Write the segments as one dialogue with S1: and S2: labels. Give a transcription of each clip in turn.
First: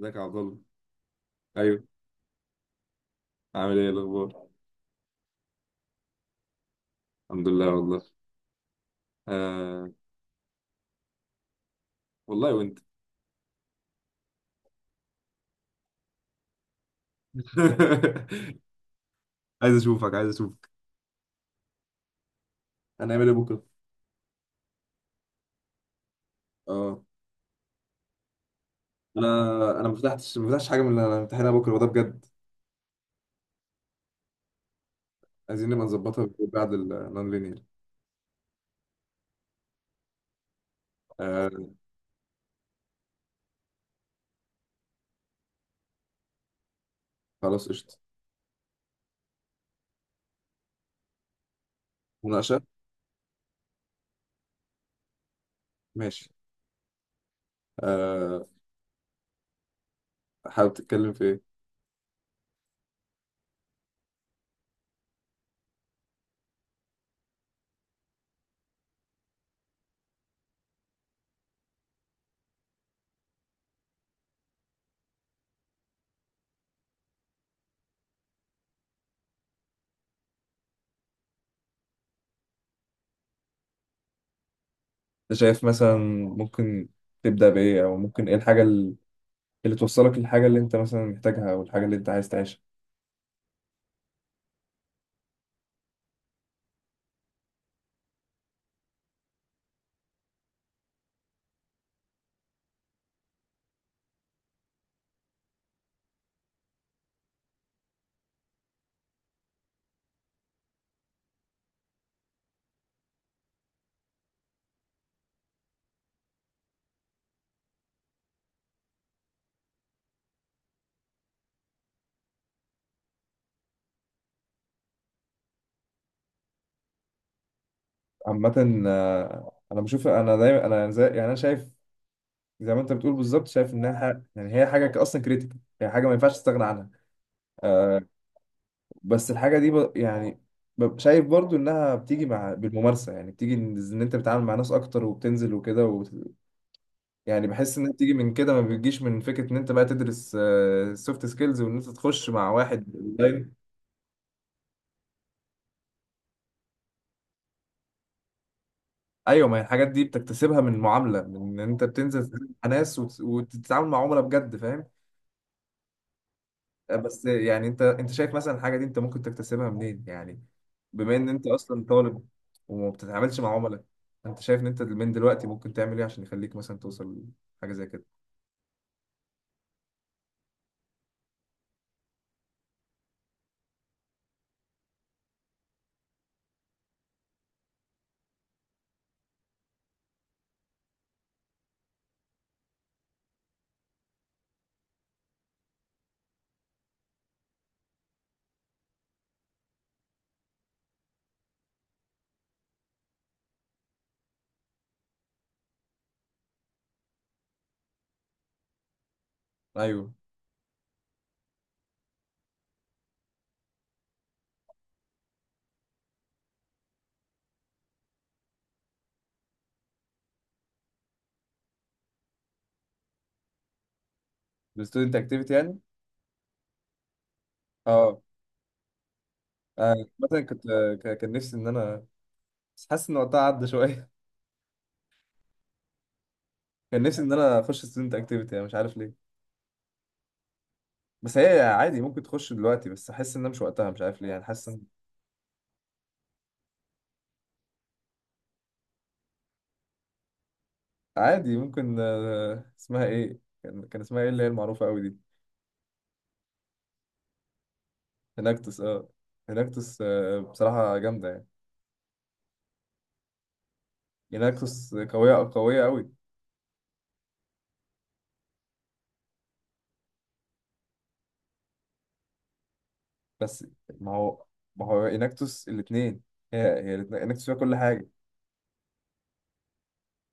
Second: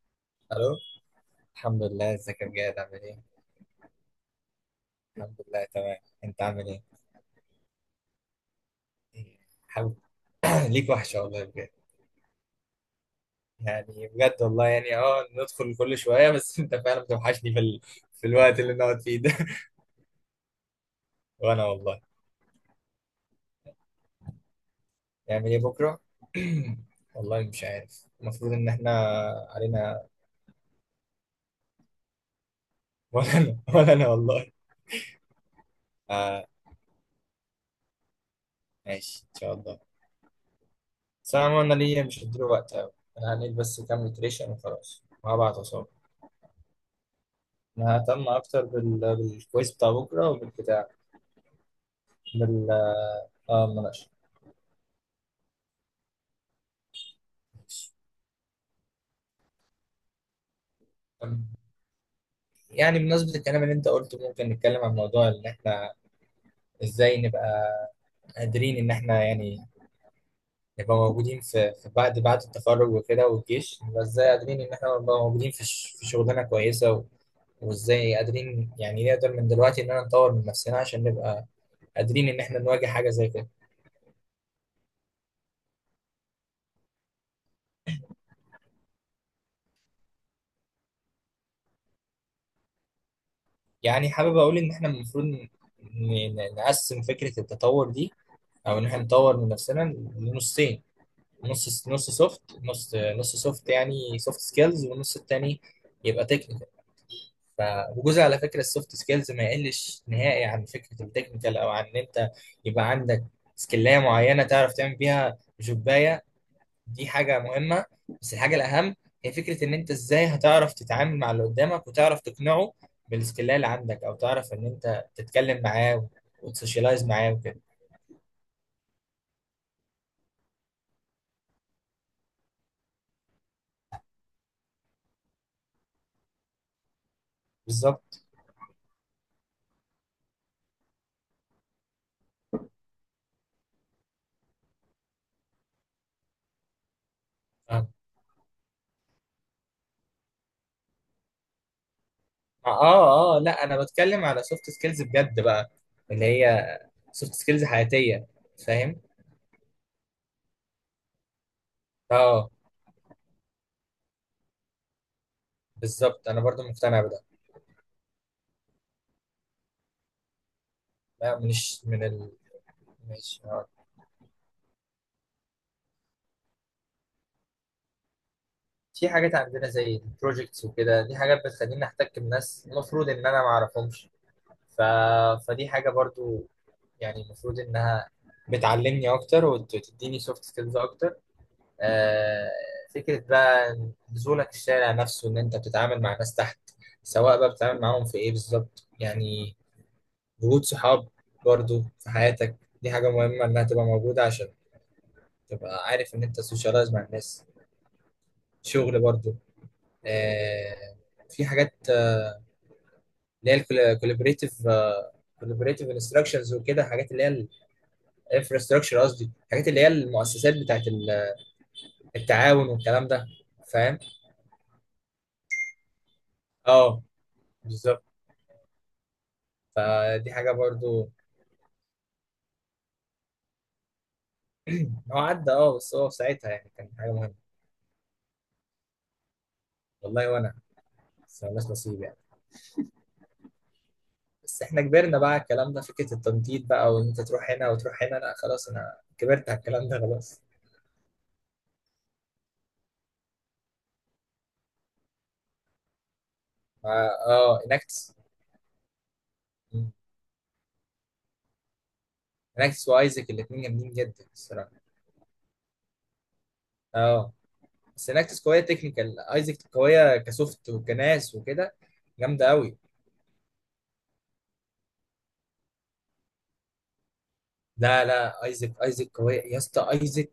S1: ازيك يا عبد الله؟
S2: الو.
S1: ايوه.
S2: الحمد لله، ازيك يا بجد؟ عامل ايه؟
S1: عامل ايه الاخبار؟
S2: الحمد لله تمام. انت عامل ايه؟
S1: الحمد لله والله.
S2: إيه،
S1: آه.
S2: حب... ليك وحشه والله بجد.
S1: والله وانت.
S2: يعني بجد والله يعني ندخل كل شويه بس. انت فعلا بتوحشني في الوقت اللي بنقعد فيه ده.
S1: عايز اشوفك عايز اشوفك.
S2: وانا والله.
S1: هنعمل ايه بكره؟
S2: نعمل ايه بكره؟
S1: اه.
S2: والله مش عارف، المفروض ان احنا
S1: انا انا ما
S2: علينا.
S1: فتحتش ما فتحتش حاجه من اللي انا امتحانها بكره وده بجد.
S2: ولا انا والله.
S1: عايزين نبقى نظبطها
S2: آه،
S1: بعد النون لينير.
S2: ماشي ان شاء الله. بس انا عموما
S1: آه.
S2: أنا ليا مش هديله وقت قوي. انا هنيل بس كام ريتريشن وخلاص، وهبعت اصابه.
S1: خلاص
S2: انا
S1: قشطه.
S2: ههتم اكتر بالكويس بتاع بكره وبالبتاع. من
S1: مناقشه.
S2: ال- آه، المناقشة.
S1: ماشي. آه. حابب تتكلم في
S2: طب،
S1: ايه؟
S2: يعني بمناسبة الكلام اللي انت قلته، ممكن نتكلم عن موضوع ان احنا ازاي نبقى قادرين ان احنا يعني نبقى موجودين في بعد التخرج وكده والجيش. نبقى ازاي قادرين ان احنا نبقى موجودين في شغلانة كويسة، وازاي قادرين يعني نقدر من دلوقتي ان احنا نطور من نفسنا عشان نبقى قادرين ان احنا نواجه حاجة زي كده.
S1: انت شايف مثلا ممكن تبدا بايه؟ او ممكن ايه الحاجه اللي توصلك للحاجه اللي انت مثلا محتاجها، او الحاجه اللي انت عايز تعيشها؟
S2: يعني حابب اقول ان احنا المفروض نقسم فكرة التطور دي، او ان احنا نطور من نفسنا لنصين. نص نص سوفت يعني سوفت سكيلز، والنص التاني يبقى تكنيكال. ف وجزء على فكره السوفت سكيلز ما يقلش نهائي عن فكره التكنيكال، او عن ان انت يبقى عندك سكيلايه معينه تعرف تعمل بيها جوبايه. دي حاجه مهمه، بس الحاجه الاهم هي فكره ان انت ازاي هتعرف تتعامل مع اللي قدامك وتعرف تقنعه بالسكيلايه اللي عندك، او تعرف ان انت تتكلم معاه وتسوشيالايز معاه وكده.
S1: عامة آه، أنا بشوف، أنا دايما أنا زي أنا شايف زي ما أنت بتقول بالظبط. شايف إنها هي حاجة أصلا كريتيكال، هي حاجة ما ينفعش تستغنى عنها. آه.
S2: بالظبط.
S1: بس الحاجة دي شايف برضو إنها بتيجي مع بالممارسة، يعني بتيجي إن أنت بتتعامل مع ناس أكتر وبتنزل وكده وبت... يعني بحس إنها بتيجي من كده، ما بتجيش من فكرة إن أنت بقى تدرس سوفت سكيلز وإن أنت تخش مع واحد
S2: اه آه،
S1: أونلاين.
S2: لا انا بتكلم على سوفت سكيلز بجد بقى، اللي هي سوفت سكيلز حياتيه. فاهم.
S1: ايوه، ما هي الحاجات دي بتكتسبها من المعامله، من ان انت بتنزل
S2: اه
S1: مع ناس وتتعامل مع عملاء بجد، فاهم؟
S2: بالظبط، انا برضو مقتنع بده.
S1: بس يعني انت شايف مثلا الحاجه دي انت ممكن تكتسبها منين يعني، بما ان
S2: لا،
S1: انت اصلا
S2: مش من
S1: طالب
S2: ال...
S1: وما بتتعاملش
S2: مش.
S1: مع
S2: آه.
S1: عملاء؟ انت شايف ان انت من دلوقتي ممكن تعمل ايه عشان يخليك مثلا توصل لحاجه زي كده؟
S2: في حاجات عندنا زي البروجكتس وكده، دي حاجات بتخليني احتك بناس المفروض ان انا ما اعرفهمش. ف... فدي حاجه برضو، يعني المفروض انها بتعلمني اكتر وتديني سوفت سكيلز اكتر. آه، فكرة بقى نزولك الشارع نفسه إن أنت بتتعامل مع ناس تحت، سواء بقى بتتعامل معاهم في إيه بالظبط يعني. وجود صحاب برضو في حياتك، دي حاجة مهمة إنها تبقى موجودة عشان تبقى عارف إن أنت سوشيالايز مع الناس. شغل برضو.
S1: ايوه.
S2: آه، في حاجات، اللي هي الكولابريتيف. انستراكشنز وكده، حاجات اللي هي الانفراستراكشر، قصدي حاجات اللي هي المؤسسات التعاون والكلام ده. فاهم؟
S1: الستودنت اكتيفيتي يعني.
S2: اه بالظبط.
S1: اه. آه،
S2: فدي
S1: مثلا
S2: حاجة
S1: كنت،
S2: برضو.
S1: كان نفسي ان انا، بس حاسس ان وقتها عدى شويه.
S2: هو عدى اه، بس هو في ساعتها يعني كان
S1: كان
S2: حاجه
S1: نفسي ان
S2: مهمه.
S1: انا اخش ستودنت اكتيفيتي يعني، مش عارف ليه.
S2: والله وانا.
S1: بس
S2: بس
S1: هي
S2: مالناش
S1: عادي
S2: نصيب يعني.
S1: ممكن تخش دلوقتي، بس احس انها مش وقتها، مش عارف ليه، يعني
S2: بس
S1: حاسس ان
S2: احنا كبرنا بقى على الكلام ده، فكره التنطيط بقى وان انت تروح هنا وتروح هنا، لا خلاص انا كبرت على الكلام ده خلاص.
S1: عادي ممكن. آه، اسمها ايه؟ كان اسمها ايه اللي هي المعروفه قوي دي؟
S2: اه آه، اناكتس.
S1: هيناكتوس، اه.
S2: مم.
S1: هيناكتوس آه، بصراحة جامدة يعني.
S2: اناكتس وايزك الاثنين جامدين جدا الصراحه.
S1: هيناكتوس قوية، قوية قوي.
S2: اه بس اناكتس قويه تكنيكال، ايزك قويه كسوفت وكناس وكده. جامده قوي.
S1: بس ما هو، ما هو هيناكتوس الاتنين، هي الاتنين هيناكتوس فيها كل
S2: لا
S1: حاجة.
S2: لا، ايزك قويه يا اسطى. ايزك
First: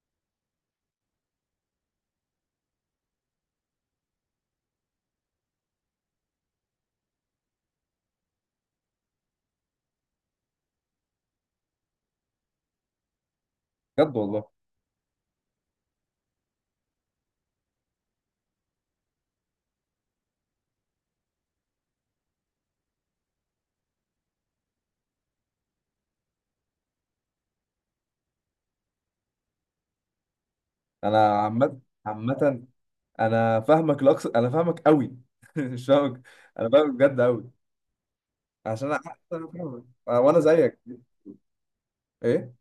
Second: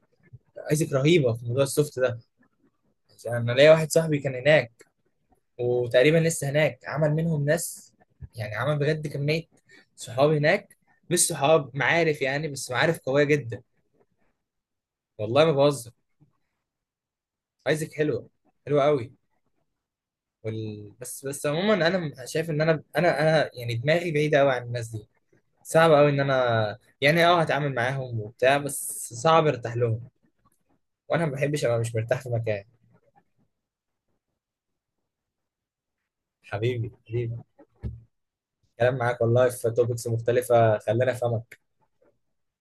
S2: ايزك رهيبه في موضوع السوفت ده. يعني انا ليا واحد صاحبي كان هناك، وتقريبا لسه هناك. عمل منهم ناس، يعني عمل بجد كمية صحاب هناك، مش صحاب معارف يعني، بس معارف قوية جدا.
S1: بجد والله.
S2: والله ما بهزر. ايزك حلوة، حلوة قوي. بس عموما انا شايف ان انا يعني دماغي بعيدة قوي عن الناس دي. صعب قوي ان انا يعني اه هتعامل معاهم وبتاع، بس صعب ارتاح لهم. وانا ما
S1: أنا
S2: بحبش
S1: عامة.
S2: ابقى مش مرتاح في مكان.
S1: عامة أنا فاهمك لأقصى، أنا فاهمك قوي. مش فاهمك. أنا
S2: حبيبي
S1: فاهمك بجد
S2: حبيبي
S1: قوي، عشان
S2: الكلام
S1: أنا. أنا
S2: معاك والله في
S1: فاهمك
S2: توبكس
S1: آه، وأنا
S2: مختلفة
S1: زيك.
S2: خلاني افهمك.
S1: إيه؟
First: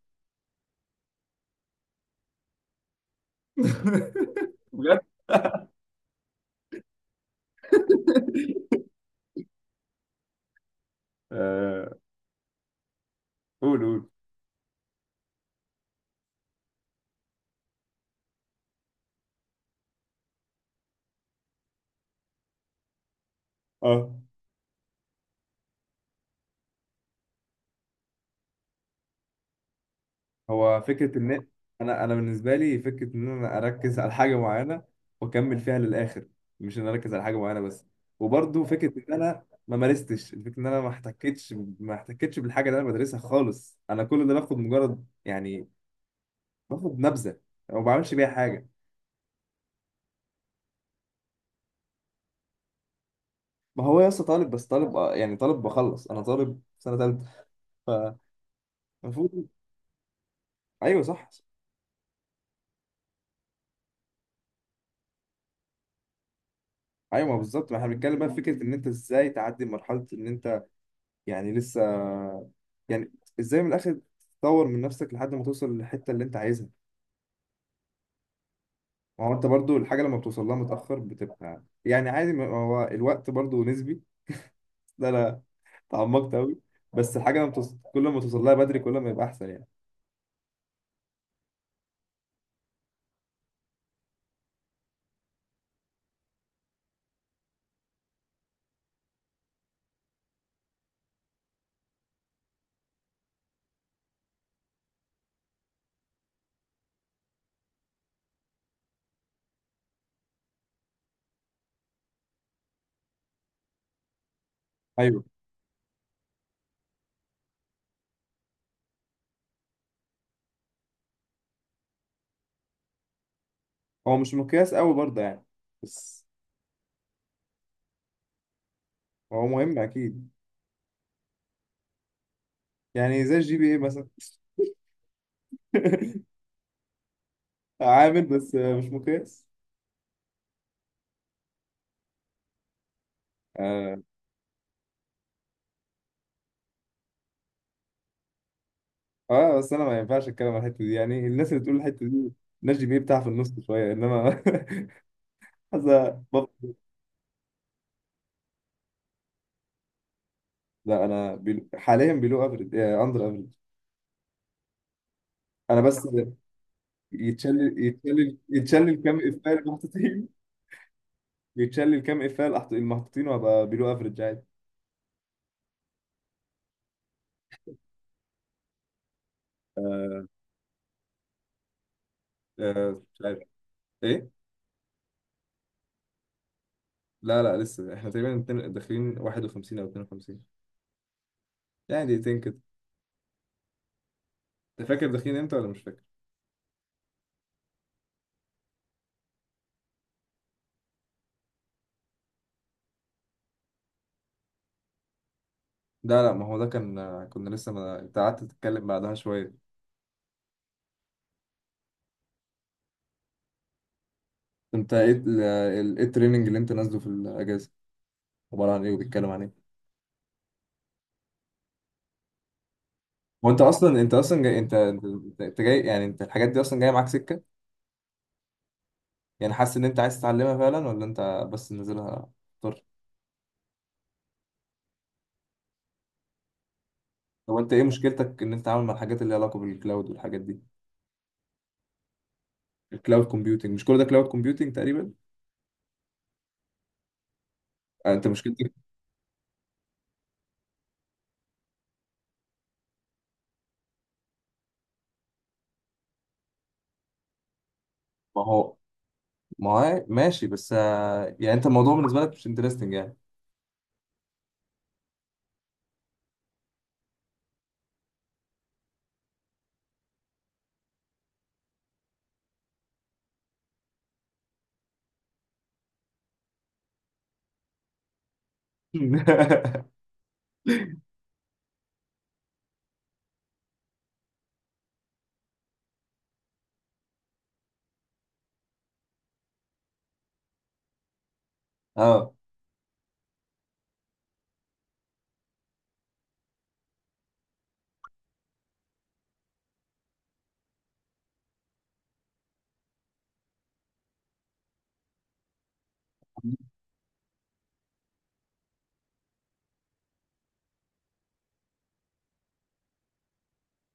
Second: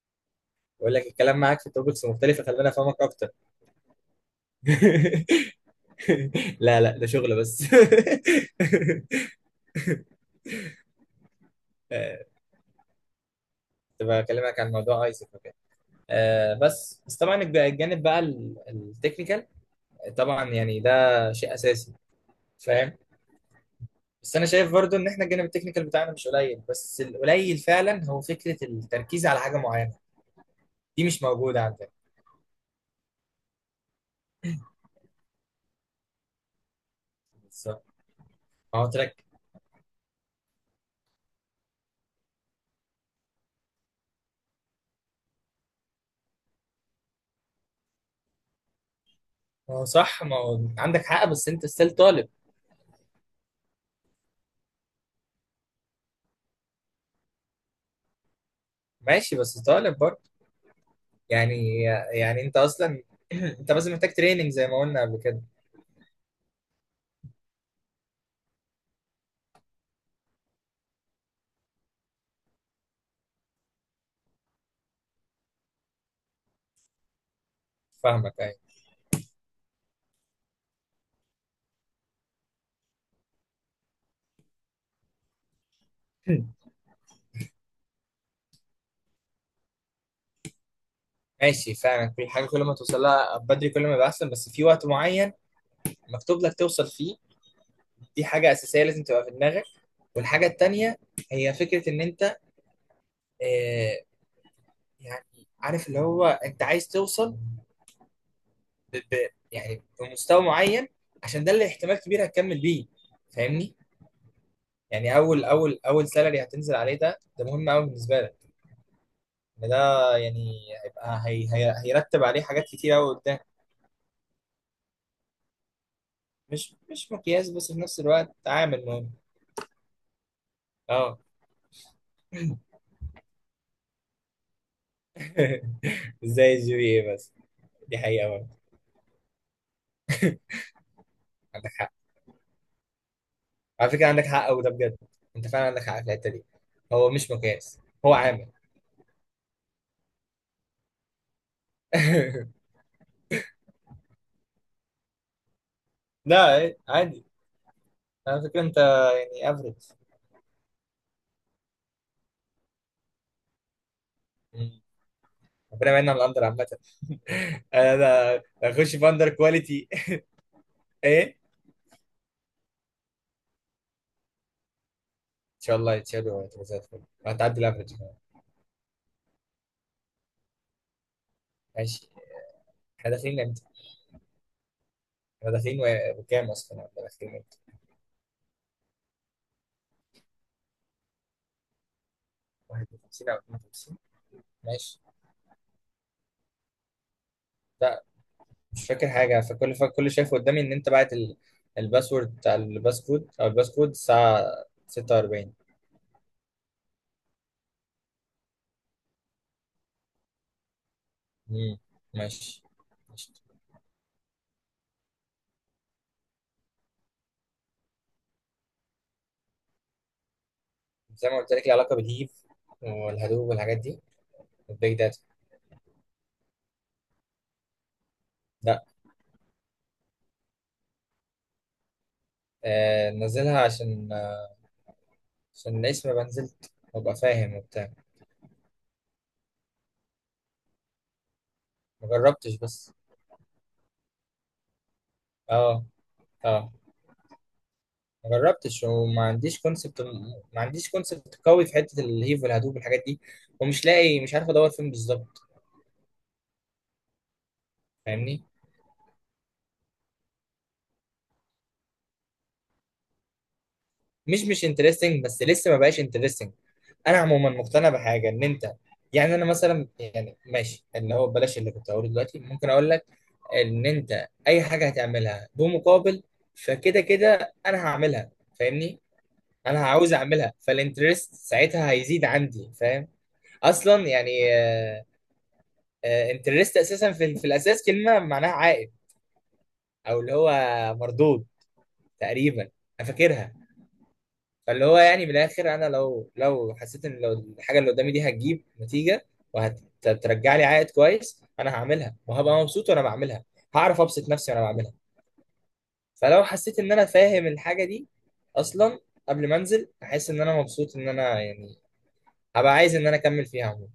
S2: بقول لك، الكلام معاك في توبكس مختلفة خلاني افهمك اكتر.
S1: بجد.
S2: لا لا، ده شغل بس.
S1: آه،
S2: آه،
S1: قول قول.
S2: كنت بكلمك عن موضوع ايسك وكده. آه، بس طبعا الجانب بقى التكنيكال، طبعا يعني ده شيء اساسي. فاهم.
S1: اه.
S2: بس انا شايف برضو ان احنا الجانب التكنيكال بتاعنا مش قليل، بس القليل فعلا هو فكره التركيز على حاجه معينه.
S1: هو
S2: دي
S1: فكرة
S2: مش
S1: إن
S2: موجوده عندنا.
S1: أنا، أنا بالنسبة لي فكرة إن أنا أركز على حاجة معينة وأكمل فيها للآخر، مش إن أنا أركز على حاجة معينة بس.
S2: بالظبط.
S1: وبرضه
S2: ما هو
S1: فكرة إن
S2: ترك
S1: أنا ما مارستش، الفكرة إن أنا ما احتكتش، ما احتكتش بالحاجة اللي أنا بدرسها خالص. أنا كل ده باخد مجرد يعني باخد نبذة وما بعملش بيها حاجة.
S2: ما هو صح، ما هو عندك حق، بس انت ستيل طالب.
S1: ما هو يا اسطى طالب، بس طالب آه، يعني طالب بخلص، أنا طالب في سنة تالتة،
S2: ماشي،
S1: فالمفروض.
S2: بس طالب برضو.
S1: أيوه صح.
S2: يعني يعني انت اصلا انت بس محتاج تريننج زي ما قلنا قبل كده.
S1: أيوه بالظبط. ما إحنا بنتكلم بقى في فكرة إن أنت إزاي تعدي مرحلة إن أنت يعني لسه، يعني ازاي من الاخر تطور من نفسك لحد ما توصل للحته اللي انت عايزها.
S2: فاهمك ايوه.
S1: ما هو انت برضو الحاجه لما بتوصل لها متاخر بتبقى يعني عادي، ما هو الوقت برضو نسبي. ده انا تعمقت قوي. بس الحاجه لما كل ما توصل لها بدري كل ما يبقى احسن يعني.
S2: ماشي فعلا، كل حاجه كل ما توصل لها بدري كل ما يبقى احسن، بس في وقت معين مكتوب لك توصل فيه. دي حاجه اساسيه لازم تبقى في دماغك. والحاجه التانيه هي فكره ان انت، آه، يعني عارف اللي هو انت عايز توصل ب ب يعني بمستوى معين، عشان ده اللي احتمال كبير هتكمل بيه. فاهمني. يعني
S1: ايوه.
S2: اول سالري هتنزل عليه، ده مهم قوي بالنسبه لك. إن ده يعني هيبقى، هي هيرتب عليه حاجات كتير قوي.
S1: هو مش مقياس قوي برضه يعني، بس
S2: مش مقياس، بس في نفس الوقت عامل مهم.
S1: هو مهم اكيد.
S2: اه.
S1: يعني زي الجي بي اي مثلا.
S2: زي الجي بي اي بس. دي
S1: عامل
S2: حقيقة
S1: بس
S2: برضه،
S1: مش مقياس.
S2: عندك حق. على
S1: اه.
S2: فكرة عندك حق، وده بجد انت فعلا عندك حق في الحتة دي. هو مش مقياس، هو عامل.
S1: آه، بس انا ما ينفعش اتكلم عن الحته دي، يعني الناس اللي تقول الحته دي، الناس جي بي اي بتاعها في النص شويه، انما هذا
S2: لا إيه، عادي. على فكرة انت يعني افريج.
S1: لا انا حاليا بيلو افريج، اندر افريج. انا
S2: ربنا
S1: بس،
S2: يبعدنا عن الاندر عامة.
S1: يتشلل
S2: انا اخش
S1: يتشلل
S2: في
S1: كام
S2: اندر
S1: افيه اللي
S2: كواليتي.
S1: محطوطين.
S2: ايه.
S1: يتشلل كام افيه اللي المحطوطين وابقى بيلو افريج عادي.
S2: ان شاء الله يتشالوا وتبقى زي الفل، هتعدي الافرج كمان.
S1: آه.
S2: ماشي.
S1: آه،
S2: احنا
S1: مش عارف
S2: داخلين امتى؟
S1: ايه.
S2: احنا داخلين وكام اصلا؟ احنا داخلين
S1: لا لا
S2: امتى؟
S1: لسه احنا تقريبا داخلين 51 او 52، يعني دقيقتين كده.
S2: 51 او 52.
S1: انت
S2: ماشي.
S1: فاكر داخلين امتى ولا مش فاكر؟
S2: لا، مش فاكر حاجة. فكل شايف قدامي إن أنت بعت الباسورد بتاع الباس كود، أو الباس كود الساعة 46.
S1: لا لا، ما هو ده كان آه، كنا لسه، ما انت قعدت تتكلم بعدها شويه.
S2: امم ماشي. ماشي.
S1: انت ايه ايه التريننج اللي انت نازله في الاجازه؟ عباره عن ايه وبيتكلم عن ايه؟
S2: زي ما قلت لك، ليها علاقة بالهيف والهدوب
S1: هو انت
S2: والحاجات دي،
S1: اصلا، انت اصلا جاي، انت
S2: والبيج داتا.
S1: انت أنت جاي، يعني انت الحاجات دي اصلا جايه معاك سكه،
S2: لا،
S1: يعني حاسس ان انت عايز تتعلمها فعلا ولا انت بس نازلها؟ طر
S2: آه، نزلها عشان آه، عشان الاسم، ما نزلت وابقى
S1: طب
S2: فاهم
S1: انت ايه
S2: وبتاع.
S1: مشكلتك ان انت عامل مع الحاجات اللي ليها علاقه بالكلاود والحاجات دي؟
S2: ما جربتش بس.
S1: الكلاود كومبيوتنج، مش كل ده كلاود كومبيوتنج تقريبا؟
S2: اه اه.
S1: آه، انت
S2: ما
S1: مشكلتك.
S2: جربتش وما عنديش كونسبت. ما عنديش كونسبت قوي في حتة الهيف والهدوب والحاجات دي، ومش لاقي، مش عارف ادور فين بالظبط.
S1: ما
S2: فاهمني.
S1: هو، ما هو ماشي، بس آه، يعني انت الموضوع بالنسبه لك مش انترستنج يعني.
S2: مش انترستنج، بس لسه ما بقاش انترستنج. انا عموما مقتنع بحاجه ان انت يعني. انا مثلا يعني ماشي، اللي هو بلاش اللي كنت هقوله دلوقتي ممكن اقول لك، ان انت اي حاجه هتعملها بمقابل فكده كده انا هعملها. فاهمني. انا عاوز اعملها فالانترست ساعتها هيزيد عندي، فاهم. اصلا يعني، انترست اساسا في الاساس كلمه معناها عائد، او اللي هو مردود
S1: اه.
S2: تقريبا. انا فاكرها. فاللي هو يعني من الاخر، انا لو حسيت ان لو الحاجه اللي قدامي دي هتجيب نتيجه وهترجع لي عائد كويس، انا هعملها وهبقى مبسوط وانا بعملها. هعرف ابسط نفسي وانا بعملها. فلو حسيت ان انا فاهم الحاجه دي اصلا قبل ما انزل، احس ان انا مبسوط، ان انا يعني هبقى عايز ان انا اكمل فيها عموما.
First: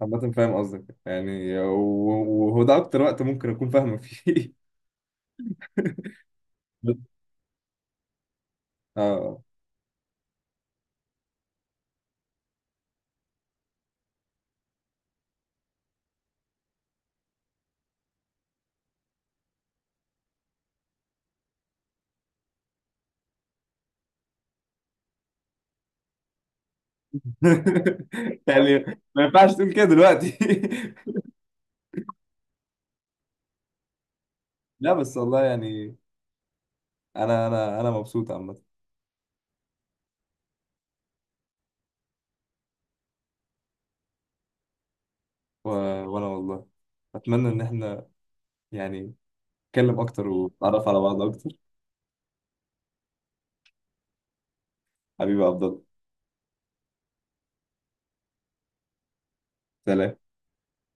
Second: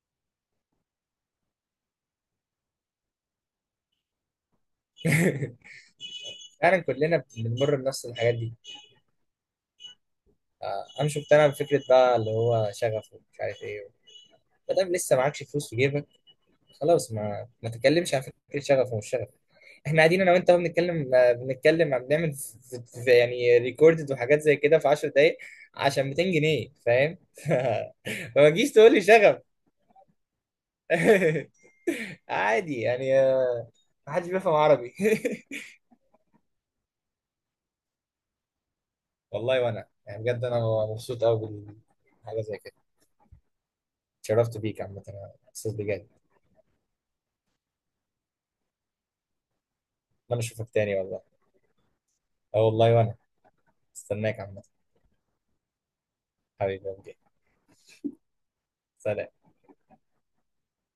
S1: عامة فاهم قصدك، يعني و- وهو ده اكتر وقت ممكن اكون فاهمك فيه.
S2: فعلا كلنا بنمر بنفس الحاجات دي.
S1: اه.
S2: آه، انا مش مقتنع بفكره بقى اللي هو شغف ومش عارف ايه. ما دام لسه معكش فلوس في جيبك، خلاص ما تتكلمش عن فكره شغف ومش شغف. احنا قاعدين انا وانت اهو بنتكلم، آه، بنتكلم عم بنعمل يعني ريكوردد وحاجات زي كده في 10 دقائق عشان 200 جنيه، فاهم. فما تجيش
S1: يعني
S2: تقول لي
S1: ما
S2: شغف.
S1: ينفعش تقول كده دلوقتي.
S2: عادي يعني، آه، ما حدش بيفهم
S1: لا
S2: عربي.
S1: بس والله يعني انا مبسوط عامه.
S2: والله وانا يعني بجد انا مبسوط قوي بالحاجه زي كده. اتشرفت بيك عامه، انا
S1: و-
S2: مبسوط بجد.
S1: وانا والله اتمنى ان احنا يعني نتكلم اكتر
S2: اتمنى اشوفك
S1: ونتعرف
S2: تاني
S1: على
S2: والله.
S1: بعض اكتر.
S2: اه والله وانا، استناك عامه.
S1: حبيبي عبد الله.
S2: حبيبي، اوكي، سلام.
S1: سلام.